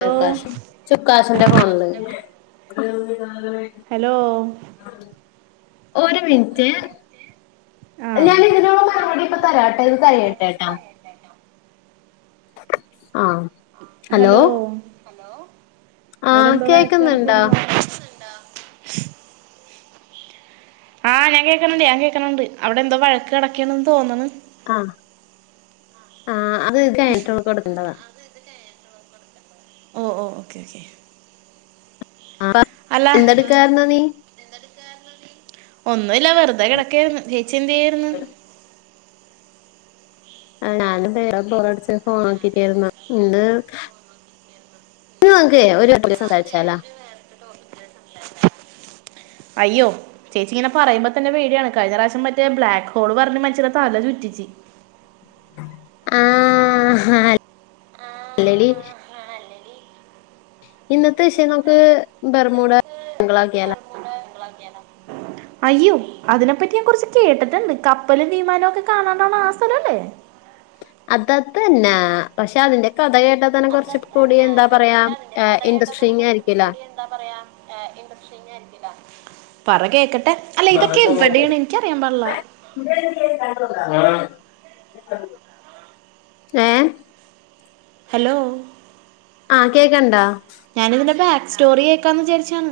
[unintelligible] Hello hello ഒരു minute ആഹ് ലണി ഇതിനോള്ള മറുപടി ഇപ്പ തരാട്ടോ ഇത് കഴിയട്ടേട്ടോ. ആഹ്. ഹലോ ആ അവിടെ എന്തോ വഴക്ക് കേക്കുന്നുണ്ടോ നടക്കാണല്ലോ? ആഹ് ഞാൻ കേൾക്കണണ്ട് ഞാൻ കേൾക്കണണ്ട് അവിടെ എന്തോ വഴക്ക് നടക്കയാന്ന് തോന്നണ്? ആഹ് ആഹ് അത് എറ്റൊൾക്ക്‌ കൊടെണ്ടതാ ഓഹ് ഓഹ് ഓക്കെ ഓക്കെ. അപ്പ അല്ല എന്തെടുക്കാരുന്ന് നീ? ഒന്നുല്ല വെറുതെ കിടക്കായിരുന്നു ചേച്ചി എന്ത് ചെയ്യായിരുന്നു. ആഹ് ഞാനും വെറുതെ ബോറടിച്ച് ഫോൺ നോക്കി ഇരിക്കയിരുന്ന് ഇന്ന് ഇന്ന് നമുക്കെ [unintelligible] സംസാരിച്ചാല അയ്യോ ചേച്ചി ഇങ്ങനെ പറയുമ്പൊത്തന്നെ പേടിയാണ് കഴിഞ്ഞ പ്രാവിശ്യം മറ്റേ ബ്ലാക്ക്‌ ഹോൾ പറഞ്ഞ് മനുഷ്യനെ തല ചുറ്റിച്ച് ആഹ് അല്ലേല് ഇന്നത്തെ വിഷയം നമുക്ക് ബെർമൂട അങ്കിൾ ആക്കിയാലാ അയ്യോ അതിനെപ്പറ്റി ഞാൻ കൊ റച്ച് കേട്ടിട്ടുണ്ട് കപ്പലും വീമാനൊ ക്കെ കാണാണ്ടാണആ സ്ഥലം ല്ലേ അതാതന്നാ പക്ഷെ അതിന്റെ കഥ കേട്ടാ തന്നെ കുറച്ച് കൂടി എന്താ പറയാ ഏഹ് ഇന്റസ്‌ട്രിങ് ആയിരിക്കുല്ലേ എന്ത പറയ [unintelligible] പറ കേക്കട്ടെ അല്ല ഇതൊക്കെ എവിടേണ് എനിക്ക്‌ അറിയാൻ പാടില്ല ഏഹ് ഹലോ ആഹ് കേക്കണ്ടാ ഞാനിതിന്റെ ബാക്ക് സ്റ്റോറി കേക്കാന്ന് വിചാരിച്ചേണ്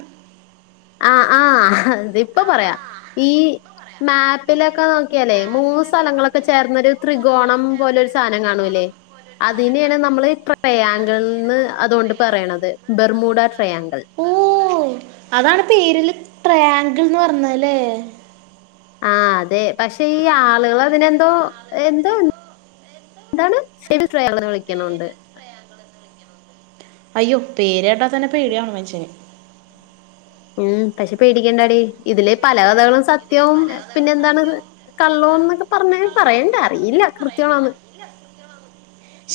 ആഹ് ആഹ് ദ ഇപ്പ പറയാ ഈ മാപ്പിലൊക്കെ നോക്കിയാലേ മൂന്ന് സ്ഥലങ്ങളൊക്കെ ചേർന്നൊരു ത്രികോണം പോലൊരു സാനം കാണൂല്ലേ അതിനെയാണ് നമ്മള് ട്രയാങ്കിൾന്ന് അതോണ്ട് പറയണത് ബെർമൂഡ ട്രയാങ്കിൾ ഓ അതാണ് പേരില് ട്രയാങ്കിൾന്ന് പറഞ്ഞതല്ലേ ആ അതെ പക്ഷെ ഈ ആളുകൾ അതിനെന്തോ എന്തോ എന്താണ് [unintelligible] ട്രയാങ്ക്ൾ ന്ന് വിളിയക്ക്ണോണ്ട് അയ്യോ പേരാട്ടാതന്നെ പേടിയാണു മൻഷ്യന് ഉം പക്ഷെ പേടിക്കേണ്ടാടി ഇതിലെ പല കഥകളും സത്യവും പിന്നെന്താണ്ത് കള്ളോ ന്നൊക്കെ പറഞ്ഞെ പറയണ്ട അറിയില്ല കൃത്യാണോന്ന്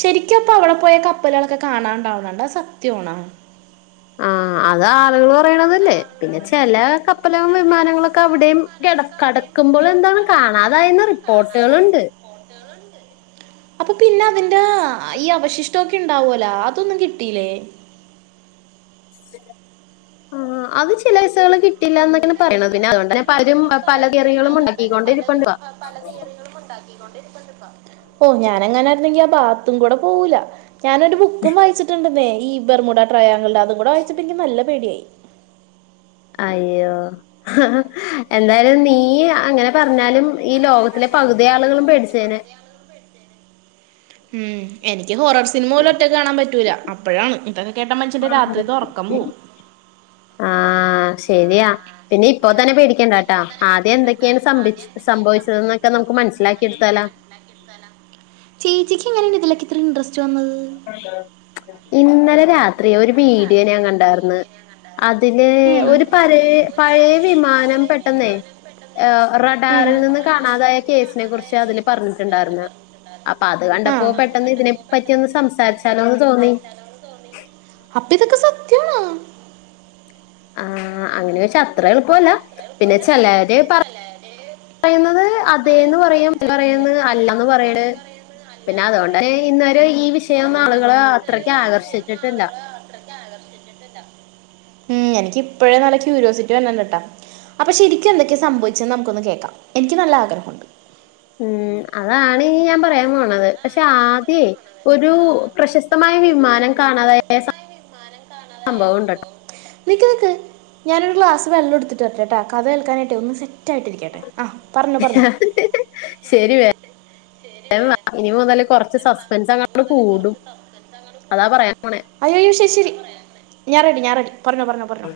ശരിക്കപ്പ അവടെ പോയ കപ്പലേളൊക്കെ കാണാണ്ടാവണ് ണ്ട് അത് സത്യാണാ ആ അത് ആളുകൾ പറയണതല്ലേ പിന്നെ ചെല കപ്പല്കളും വിമാനങ്ങളൊക്കെ അവിടെയും കെട ക്കടക്കുമ്പോൾ എന്താണ് കാണാതായെന്ന റിപ്പോർട്ടുകളുണ്ട് അപ്പൊ പിന്നെ അതിന്റെ ഈ അവശിഷ്ട്ടോ ക്കെ ഉണ്ടാവോല അതൊന്നും കിട്ടീലെ ആഹ് അത് ചില വിസകള് കിട്ടിലാന്നൊക്കെയാണ് പറഞ്ഞത് പിന്നെ പലരും പല തിയറികളും ഉണ്ടാക്കികൊണ്ടിരിക്കിപ്പം പല തിയറി [unintelligible] ളു മുണ്ടാക്കികൊണ്ടിരിപ്പുണ്ടിപ്പം ഓ ഞാൻ അങ്ങാനായിരുന്നെങ്കി ആ ഭാഗത്തും കൂടെ പോവൂല്ല ഞാനൊരു ബുക്കും വായിച്ചിട്ടുണ്ട് ന്നേ ഈ ബെർമൂടാ ട്രയാംഗിൾൻ്റെ അതും കൂടെ വായിചിട്ട് ൻക്യ് നല്ല പേടിയായി അയ്യോ ഹ് ഹ് എന്തായാലും നീ അങ്ങനെ പറഞ്ഞാലും ഈ ലോകത്തിലെ പകുതി ആളുകളും പേടിച്ചേനെ മം എനിക്ക് ഹോറർ സിനിമ പോലും ഒറ്റക്കാണാൻ പറ്റൂല അപ്പൊഴാണ് ഇത് കേട്ട മനഷ്യന്റെ രാത്രിത്തെ ഒറക്കം പോകും ആ ശരിയാ പിന്നെ ഇപ്പൊ തന്നെ പേടി ക്കണ്ടാട്ടാ ആദ്യം എന്തൊക്കെയാണ് സംഭിച് സംഭവിച്ചത് എന്നൊക്കെ നമുക്ക് മനസ്സിലാക്കി എടുത്താലാ ണ്ടാകിട്ത്താലാ ചേച്ചിക്ക് എങ്ങനേണ് ഇതിലക്കെ ഇത്ര ഇൻട്രസ്റ്റ് വന്നത് ഇന്നലെ രാത്രി ഒരു വീഡിയോ ഞാൻ കണ്ടാർന്ന് അതില് ഒരു പരേ പഴേ വിമാനം പെട്ടെന്നേ അ റഡാറിൽ നിന്ന് കാണാതായ കേസിനെ കുറിച്ച് അതില് പറഞ്ഞിട്ടുണ്ടാർന്ന് അപ്പൊ അത് കണ്ടപ്പോ അപ്പൊ പെട്ടെന്ന് ഇതിനെ പ്പറ്റി ഒന്ന് സംസാരിച്ചാലോന്ന് തോന്നി അപ്പിതൊക്കെ സത്യാണാ ആ അങ്ങനെ ച്ചാ അത്ര എളുപ്പല്ല പിന്നെ ചെലര് പറ പറയുന്നത് അതേന്ന് പറയും ചെലൊര് പറയും അല്ലാന്ന് പറയണ് പിന്നെ അതോണ്ട് ഇന്ന് വരെ ഈ വിഷയംആളുകള് അത്രക്കെ ആകർഷിച്ചിട്ടില്ല ഉ എനിക്ക് ഇപ്പഴേ നല്ല ക്യൂരിയോസിറ്റി വര്ന്ന്ണ്ട് ട്ടാ അപ്പൊ ശരിക്കും എന്തൊക്കെ സംഭവിച്ചെന്ന് നമുക്കൊന്ന് കേൾക്കാം എനിക്ക് നല്ല ആഗ്രഹുണ്ട് ഉം അതാണ് ഇനി ഞാൻ പറയാൻ പോണത് പക്ഷെ ആദ്യേ ഒരു പ്രശസ്തമായ വിമാനം കാണാതായ സം സംഭവൊണ്ട്ട്ടോ നിക്ക് നിക്ക് ഞാനൊരു ഗ്ലാസ് വെള്ളൊട്ത്ത്ട്ട് വരട്ടെട്ടൊ കഥ കേൽക്കാനായിട്ടെ ഒന്ന് സെറ്റ് റ്റായിട്ടിരിക്കട്ടെ ആ പറഞ്ഞൊ പറഞ്ഞൊ വേം വാ ഇനിമുതൽ കൊറച്ച് സസ്പെൻസങ്ങട്ട് കൂടും അതാ പറയാൻ പോണേ അയ്യയ്യോ ശരിശരി ഞാൻ റെഡി ഞാൻ റെഡി പറഞ്ഞോ പറഞ്ഞോ പറഞ്ഞോ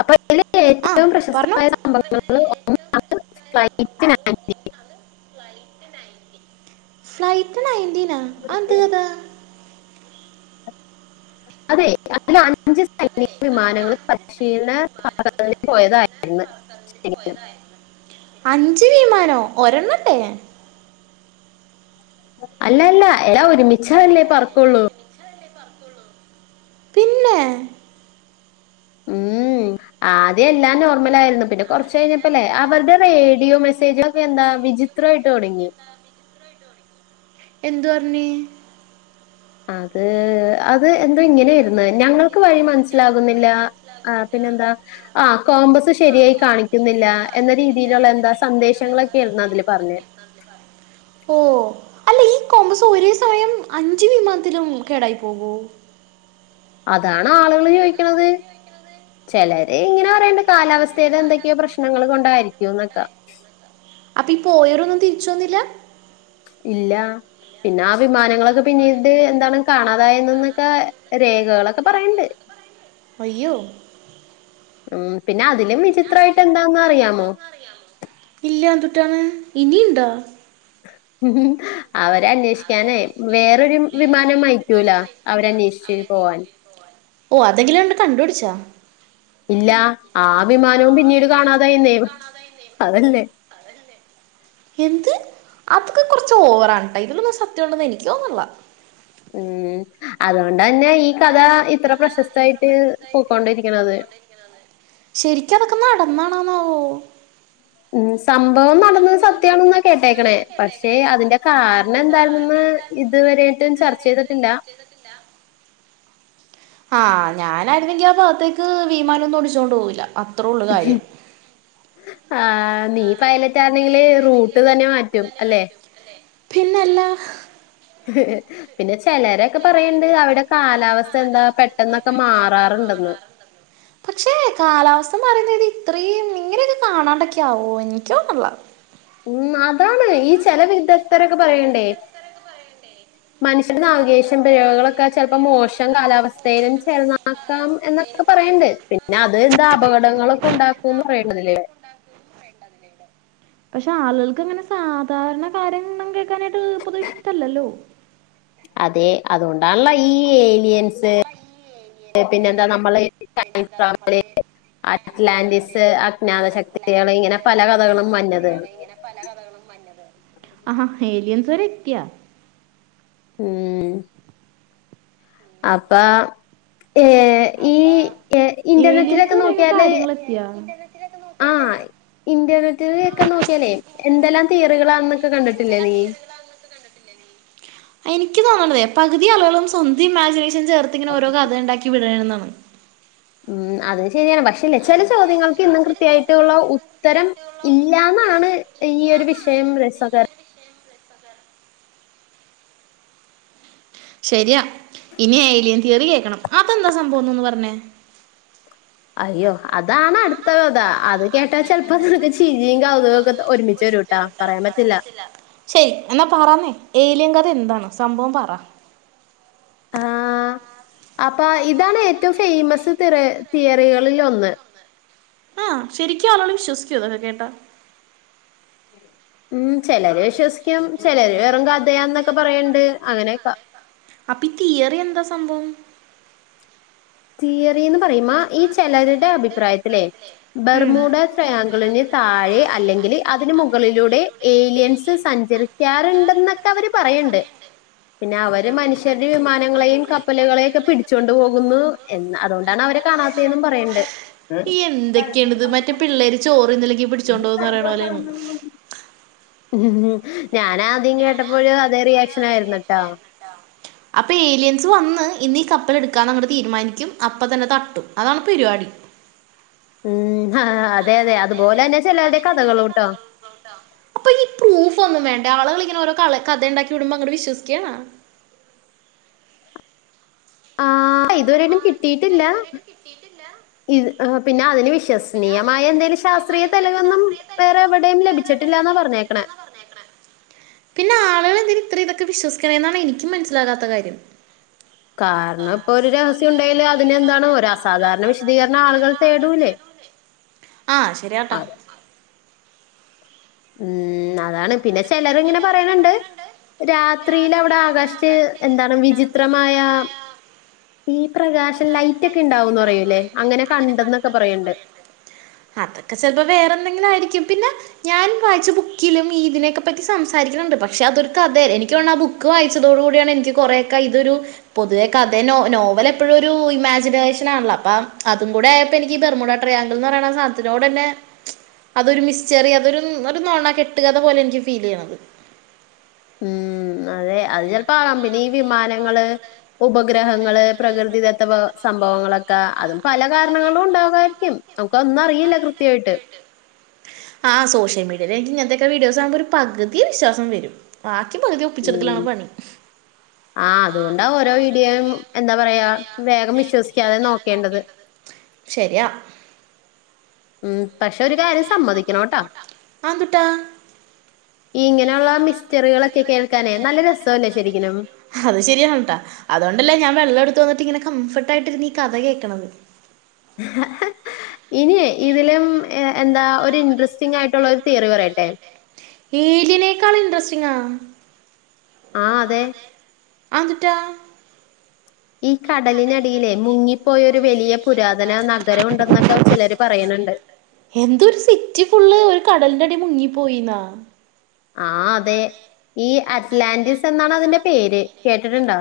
അപ്പൊ തില് ആ ഏറ്റവും പറഞ്ഞോ പ്രശസ്തമായ സംഭവങ്ങള് ഒപ്പം [unintelligible] [unintelligible] ഫ്ലൈറ്റ് നയൻ്റിനൊ അന്ത് കഥാ അതെ അതിൽ അഞ്ച് സൈനിക വിമാനങ്ങള് പരിശീലന ബഗ്ദാദിലേക്ക് പോയതായിരുന്നു ശരി അഞ്ച് വിമാനോ ഒരെണ്ണല്ലെ അല്ലല്ല എല്ലാ ഒരുമിച്ചാല്ലേ പറക്കൊള്ളൂ പിന്നെ ഉം ആദ്യം എല്ലാം നോർമലായിരുന്നു പിന്നെ കൊർച്ച് കഴിഞ്ഞപ്പല്ലേ അവര്ടെ റേഡിയോ മെസ്സേജകളൊക്കെ എന്താ വിജിത് ത്രായിട്ട് തൊടങ്ങി എന്ത് പർഞ്ഞി അത് അത് എന്തെ ഇങ്ങനൊയിര്ന്നെ ഞങ്ങക്ക് വഴി മനസ്സിലാകുന്നില്ലാ ആഹ് പിന്നെന്താ ആഹ് കോമ്പസ് ത് ശെരിയായി കാണിക്കുന്നില്ല എന്ന രീതിയില്ള്ള എന്താ സന്ദേശങ്ങളൊക്കെര്ന്നു അതില് പറഞ്ഞെ ഓഹ് അല്ലെ ഈ കോമ്പസ് ഒരേ സമയം അഞ്ച് വിമാനത്തിലും കേടായി പോകോ അതാണ് ആള്കള് ചോയ്ക്ക്ണന്നത് ചെലര് ഇങ്ങനെ പറയ്ണ്ട് കാലാവസ്ഥയിലെ എന്തൊക്കെയോ പ്രശ്നങ്ങൾ കൊണ്ടായിരിക്കുംന്നൊക്കാ അപ്പൊ ഈ പോയരൊന്നും തിരിച്ച് വന്നില്ല ഇല്ലാ പിന്നെ ആഹ് വിമാനങ്ങളൊക്കെ പിന്നീട് എന്താണ് കാണാതായന്നൊക്കെ രേഖകളൊക്കെ പറയ്ണ്ട് [inaudible] അയ്യോ ഉം പിന്നെ അതിലും വിചിത്രായിട്ട് എന്താന്നറിയാമോ ഇല്ല എന്തുട്ടാണ് ഇനിയുണ്ടോ അവരെ അന്വേഷിക്കാനെ വേറൊരു വിമാനമായി പറ്റൂല അവരന്വേഷ്ച്ചീനി പോവാൻ ഓ അതെങ്കിലും ണ്ട് കണ്ടുട്ച്ചോ ഇല്യാ ആഹ് വിമാനവും പിന്നീട് കാണാതായിന്നേ അതല്ലേ എന്ത് അതൊക്കെ കൊർച്ച് ഓവറാണ് ട്ടോ ഇതിലൊന്നും സത്യണ്ടെന്ന് എനിക്ക് തോന്ന്ൺല്ല ഉം അതോണ്ടന്നെ ഈ കഥ ഇത്ര പ്രശസ്തായിട്ട് പോക്കൊണ്ടിരിക്ക്ണത് ശെരിക്കും അതൊക്കെ നടന്നാണാവോ ഉം സംഭവം നടന്നത് സത്യാണെന്നാ കേട്ടേക്ക്ണേ പക്ഷെ അതിന്റെ കാരണം എന്തായിര്ന്നെന്ന് ഇതുവരായ്ട്ടും ചർച്ചെയ്തിട്ടില്ല ആഹ് ഞാനായിരുന്നെങ്കി ആഹ് ഭാഗത്തേക്ക് വിമാനൊന്നും ഓടിച്ചോണ്ട് പോകില്ല ഉം ആഹ് നീ പൈലറ്റാര്ന്നെങ്കി റൂട്ട് തന്നെ മാറ്റും അല്ലെ പിന്നെല്ല പിന്നെ ചെലരൊക്കെ പറയ്ണ്ട് അവിടെ കാലാവസ്ഥന്താ പെട്ടെന്നൊക്കെ മാറാറ്ണ്ടെന്ന് പക്ഷേ കാലാവസ്ഥ മാറീന്ന് കര്തി ഇത്രയും ഇങ്ങനൊക്കെ കാണാണ്ടൊക്കെ ആവോ ഇൻക്കോന്നണില്ല ഉം അതാണ് ഈ ചെല വിദഗ്ദ്ധരൊക്കെ പറയ്ണ്ടേ മനുഷ്യർ നാവകേശം പിഴവ്കളൊക്കെ ചെലപ്പോ മോശം കാലാവസ്ഥയിലും ചേർന്നാ ക്കാം എന്നൊക്കെ പറയ്ണ്ട്‌ പിന്നെ അത് എന്താ അപകടങ്ങളൊക്കെ ഉണ്ടാക്കൂന്ന് പറയേണ്ടതില്ലേ പക്ഷെ ആളുകൾക്കങ്ങനെ സാധാരണ കാര്യം ഒന്നും കേൾക്കാനായിട്ട് പൊതുവെ ഇഷ്ടല്ലല്ലോ അതെയ് അതോണ്ടാണല്ലോ ഈ ഏലിയൻസ് പിന്നെന്താ നമ്മള് പിന്നെന്താ നമ്മള് അറ്റ്ലാന്റിസ് അജ്ഞാത ശക്തികള് ഇങ്ങനെ പല കഥകളും വര്നത് ആഹ് ഏലിയൻസ് വരെ എത്തിയൊ ഉം അപ്പാം ഏഹ് ഈ എ ഏലിയൻസ് ഇന്റർനെറ്റിലൊക്കെ വരെയൊക്കെ നോക്കിയാല് കാര്യങ്ങൾ ആ [inaudible] ഇന്റർനെറ്റിലൊക്കെ നോക്കിയാലേ എന്തെല്ലാം തിയറികളാണെന്നൊക്കെ കണ്ടിട്ടില്ലേ നീ എനിക്ക് തോണതെ പകുതി ആളുകളും സ്വന്തം ഇമാജിനേഷൻ ചേർത്തിങ്ങനെ ഓരോ കഥ ഇണ്ടാക്കി വിടാണ്ന്നാണ് ഉം അതും ശെരിയാണ് പക്ഷേല്ലെ ചെല ചോദ്യങ്ങൾക്ക് ഇന്നും കൃത്യായിട്ടുള്ള ഉത്തരം ഇല്ലാന്നാണ് ഈ ഒരു വിഷയം രസകർ ശരിയാ ഇനി ഏലിയൻ തിയറി കേക്കണം അതെന്താ സംഭവന്ന് ഒന്ന് പറഞ്ഞേ അയ്യോ അതാണ് അടുത്ത കഥ അത് കേട്ടാൽ ചെലപ്പോ നിനക്ക് ചിരിയും കൗതുകൊക്കെ ഒരുമിച്ച് വരൂട്ടോ പറയാൻ പറ്റില്ല ശരി എന്നാ പറന്നേ ഏലിയൻ കഥ എന്താണ് സംഭവം പറ ആഹ് അപ്പ ഇതാണ് ഏറ്റവും ഫേമസ് തിറ തിയറികളിലൊന്ന് ആഹ് ശരിക്കും ആളുകൾ വിശ്വസിക്കോ ഇതൊക്കെ കേട്ടാ ഉം ചെലര് വിശ്വസിക്കും ചെലര് വെറും കഥയാന്നൊക്കെ പറയണ്ട് അങ്ങനോക്കേ അപ്പൊ ഈ തിയറി എന്താ സംഭവം തിയറീന്ന് പറയ്മ ഈ ചെലരുടെ അഭിപ്രായത്തിലേ ഉം ബെർമുഡ ട്രായാങ്കളിന് താഴെ അല്ലെങ്കില് അതിന് മുകളിലൂടെ ഏലിയൻസ് സഞ്ചരിക്കാറ്ണ്ട് എന്നൊക്കെ അവര് പറയ്ണ്ട് പിന്നെ അവര് മനുഷ്യരുടെ വിമാനങ്ങളെയും കപ്പലുകളെയോക്കെ പിടിച്ചൊണ്ട് പോകുന്നു എന്ന അതോ ണ്ടാണ് അവരെ കാണാത്തേന്നും പറയ്ണ്ട് ഈ എന്തൊക്കെയാണ് ഇത് മറ്റേ പിള്ളേര് ചോറ് ന്നില്ലെങ്കി പിടിച്ചോണ്ട്‌ പോവൂന്ന് പറയണ പോലെയാണ് ഞാന് ആദ്യം കേട്ടപ്പോഴും അതേ റിയാക്ഷൻ ആയിരുന്നുട്ടോ അപ്പൊ ഏലിയൻസ് വന്ന് ഇന്നീ കപ്പല് എടുക്കാന്നങ്ങട്ട് തീരുമാനിക്കും അപ്പ തന്നെ തട്ടും അതാണ് പരിപാടി. ഉം ആഹ് അതെ അതെ അതുപോലെ തന്നെ ചെലരുടെ കഥകളുട്ടോ അപ്പൊ ഈ പ്രൂഫ് ഒന്നും വേണ്ടെ ആളുകൾ ഇങ്ങെ ഓരോ കള കഥ ഉണ്ടാക്കി വിടുമ്പോ അങ്ങനെ വിശ്വസിക്കയാണോ ആഹ് ഇതുവരായ്ട്ടും കിട്ടിട്ടില്ല ഇ പിന്നെ അതിന് വിശ്വസനീയമായ എന്തേലും ശാസ്ത്രീയ തെളിവൊന്നും വേറെ എവിടെയും ലഭിച്ചിട്ടില്ലന്ന പറഞ്ഞേക്കണേ പിന്നെ ആലുകളെന്തിനെ ഇത്രയും ഇതൊക്കെ വിശ്വസിക്കണെ എന്നാണ് എനിക്കും മനസ്സിലാകാത്ത കാര്യം കാരണം ഇപ്പോ ഒരു രഹസ്യം ഉണ്ടെല് അതിനെന്താണ് ഒരു അസാധാരണ വിശദീകരണം ആളുകൾ തേടൂലേ ആഹ് ശരിയാട്ടോ അത് ഉം അതാണ് പിന്നെ ചെലര് ഇങ്ങനെ പറയണണ്ട് രാത്രിയിൽ അവിടെ ആകാശ ത്ത് എന്താണ് വിചിത്രമായ ഈ പ്രകാശം ലൈറ്റ് ഒക്കെ ഇണ്ടാവുന്ന് പറയൂല്ലേ അങ്ങനെ കണ്ടെന്നൊക്കെ പറയണ്ട് അതൊക്കെ ചെലപ്പം വേറെ എന്തെങ്കിലും ആയിരിക്കും പിന്നെ ഞാൻ വായിച്ച ബുക്കിലും ഇതിനെയൊക്കെ പറ്റി സംസാരിക്കുന്നുണ്ട് പക്ഷെ അതൊരു കഥയ എനിക്ക്‌ തോന്നണ് ആ ബുക്ക് വായി ച്ചതോടുകൂടിയാണ് എനിക്ക്‌ കൊറെയൊക്കെ ഇതൊരു പൊതുവെ കഥ നോ നോവൽ എപ്പോഴും ഒരു ഇമാജിനേഷൻ ആണല്ലോ അപ്പൊ അതും കൂടെ ആയപ്പോ എനിക്ക് ഈ ബെർമുഡ ട്രയാങ്കിൾ എന്ന് പറയണ സാനത്തിനോട് അന്നേ അതൊരു മിസ്ചറി അതൊരു നൊണ കെട്ടുകഥ പോലെനിക്ക് ഫീലെയ്യുന്നത് ഉം അതെ അത് ചെൽപ്പോ ആ കമ്പനി വിമാനങ്ങള് ഉപഗ്രഹങ്ങള് പ്രകൃതിദത്ത സംഭവങ്ങളൊക്കെ അതും പല കാരണങ്ങളും ഉണ്ടാവായിരിക്കും നമുക്കൊന്നറിയില്ല കൃത്യായിട്ട് ആ സോഷ്യൽ മീഡിയയിൽ എനിക്ക് ഇങ്ങൻത്തൊക്കെ വീഡിയോസ് കാണുമ്പോ ഒരുപകുതി വിശ്വാസം വെരും ബാക്കി പകുതി ഉം ഒപ്പിച്ചെടുക്കലാണ് പണി ആ അതോണ്ടാ ഓരോ വീഡിയോയും എന്താ പറയാ വേഗം വിശ്വസിക്കാതെ നോ നോക്കേണ്ടത് ശെരിയാ ഉം പക്ഷേ ഒരു കാര്യം സമ്മതിക്കണോട്ടൊ ആന്തുട്ടാ ഈ ഇങ്ങനെള്ള മിസ്റ്ററികളൊക്കെ കേൾക്കാനെ നല്ല രസല്ലേ ശെരിക്കനും അത് ശെരിയാണ് ട്ടൊ അതോണ്ടല്ലേ ഞാൻ വെള്ളെടുത്ത് വന്നിട്ട് ഇങ്ങനെ കംഫർട്ടായിരുന്ന് ഈ കഥ കേൾക്കണത് [unintelligible] ഇനി ഇതിലും എന്താ ഒരു ഇൻട്രസ്റ്റിങ്ങായിട്ടുള്ള ഒരു തിയറി പറയട്ടെ ഈദിനേക്കാൾ ഇൻട്രസ്റ്റിങ്ങോ ആ അതെ അന്തുട്ടാ ഈ കടലിനടിയിലെ മുങ്ങിപ്പോയ ഒരു വലിയ പുരാതന [unintelligible] ചെലോര് പറയ്ണ് ണ്ട് എന്തൊരു സിറ്റി ഫുള്ള് ഒരു കടലിന്റടി മുങ്ങിപ്പോയിന്നോ ആ അതെ ഈ അറ്റ്ലാന്റിസ്ന്നാണ തിന്റെ പേര് കേട്ടിട്ടുണ്ടോ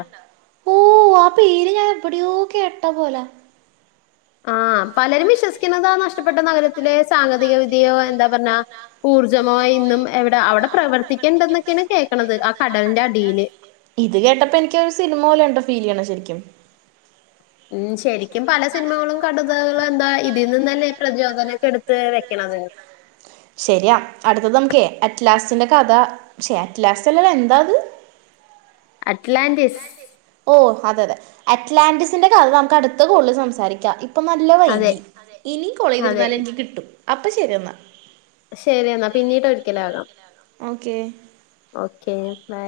ഓ ആ പേര് ഞാൻ എവിടെയോ കേട്ട പോലെ ആ പലരും വിശ്വസിക്കുന്നത നഷ്ടപ്പെട്ട നഗരത്തിലെ സാങ്കേതിക വിദ്യയോ എന്താ പർഞ്ഞാ ഊർജ്ജമായിന്നും എവടെ അവടെ പ്രവർത്തിക്ക്‌ണ്ട് ന്നൊക്കെണ് കേക്കണത് ആ കടലിന്റെ അടില് ഇത് കേട്ടപ്പോ എനിക്ക് ഒരു സിനിമ പോലേണ്ട് ഫീൽ ചെയ്യണേ ശെരിക്കും ഉം ശെരിക്കും പല സിനിമകളും കടതകളും എന്താ ഇതിൽ നിന്നല്ലേ പ്രചോദനൊക്കെ എടുത്ത് വെക്കണത് ശെരിയാ അടുത്തത് നമുക്കെ അറ്റ്ലാസിന്റെ കഥ ക്ഷെ അറ്റ്ലാസല്ല എന്താത് അറ്റ്ലാന്റിസ് ഓ അതെ അതെ അറ്റ്ലാന്റിസിന്റെ കഥ നമുക്ക് അടുത്ത കോള്ൽ സംസാരിക്കാ ഇ പ്പൊ നല്ല അതെ വൈകി ഇനിം അതെ കൊളേജിരുന്നാലെനിക്ക്‌ കിട്ടും അപ്പൊ ശെരിയെന്നാ ശരി ശെരി പിന്നീട് എന്നാ പിന്നീടൊരിക്കലാകാം ഓക്കെ ഓക്കെ ബൈ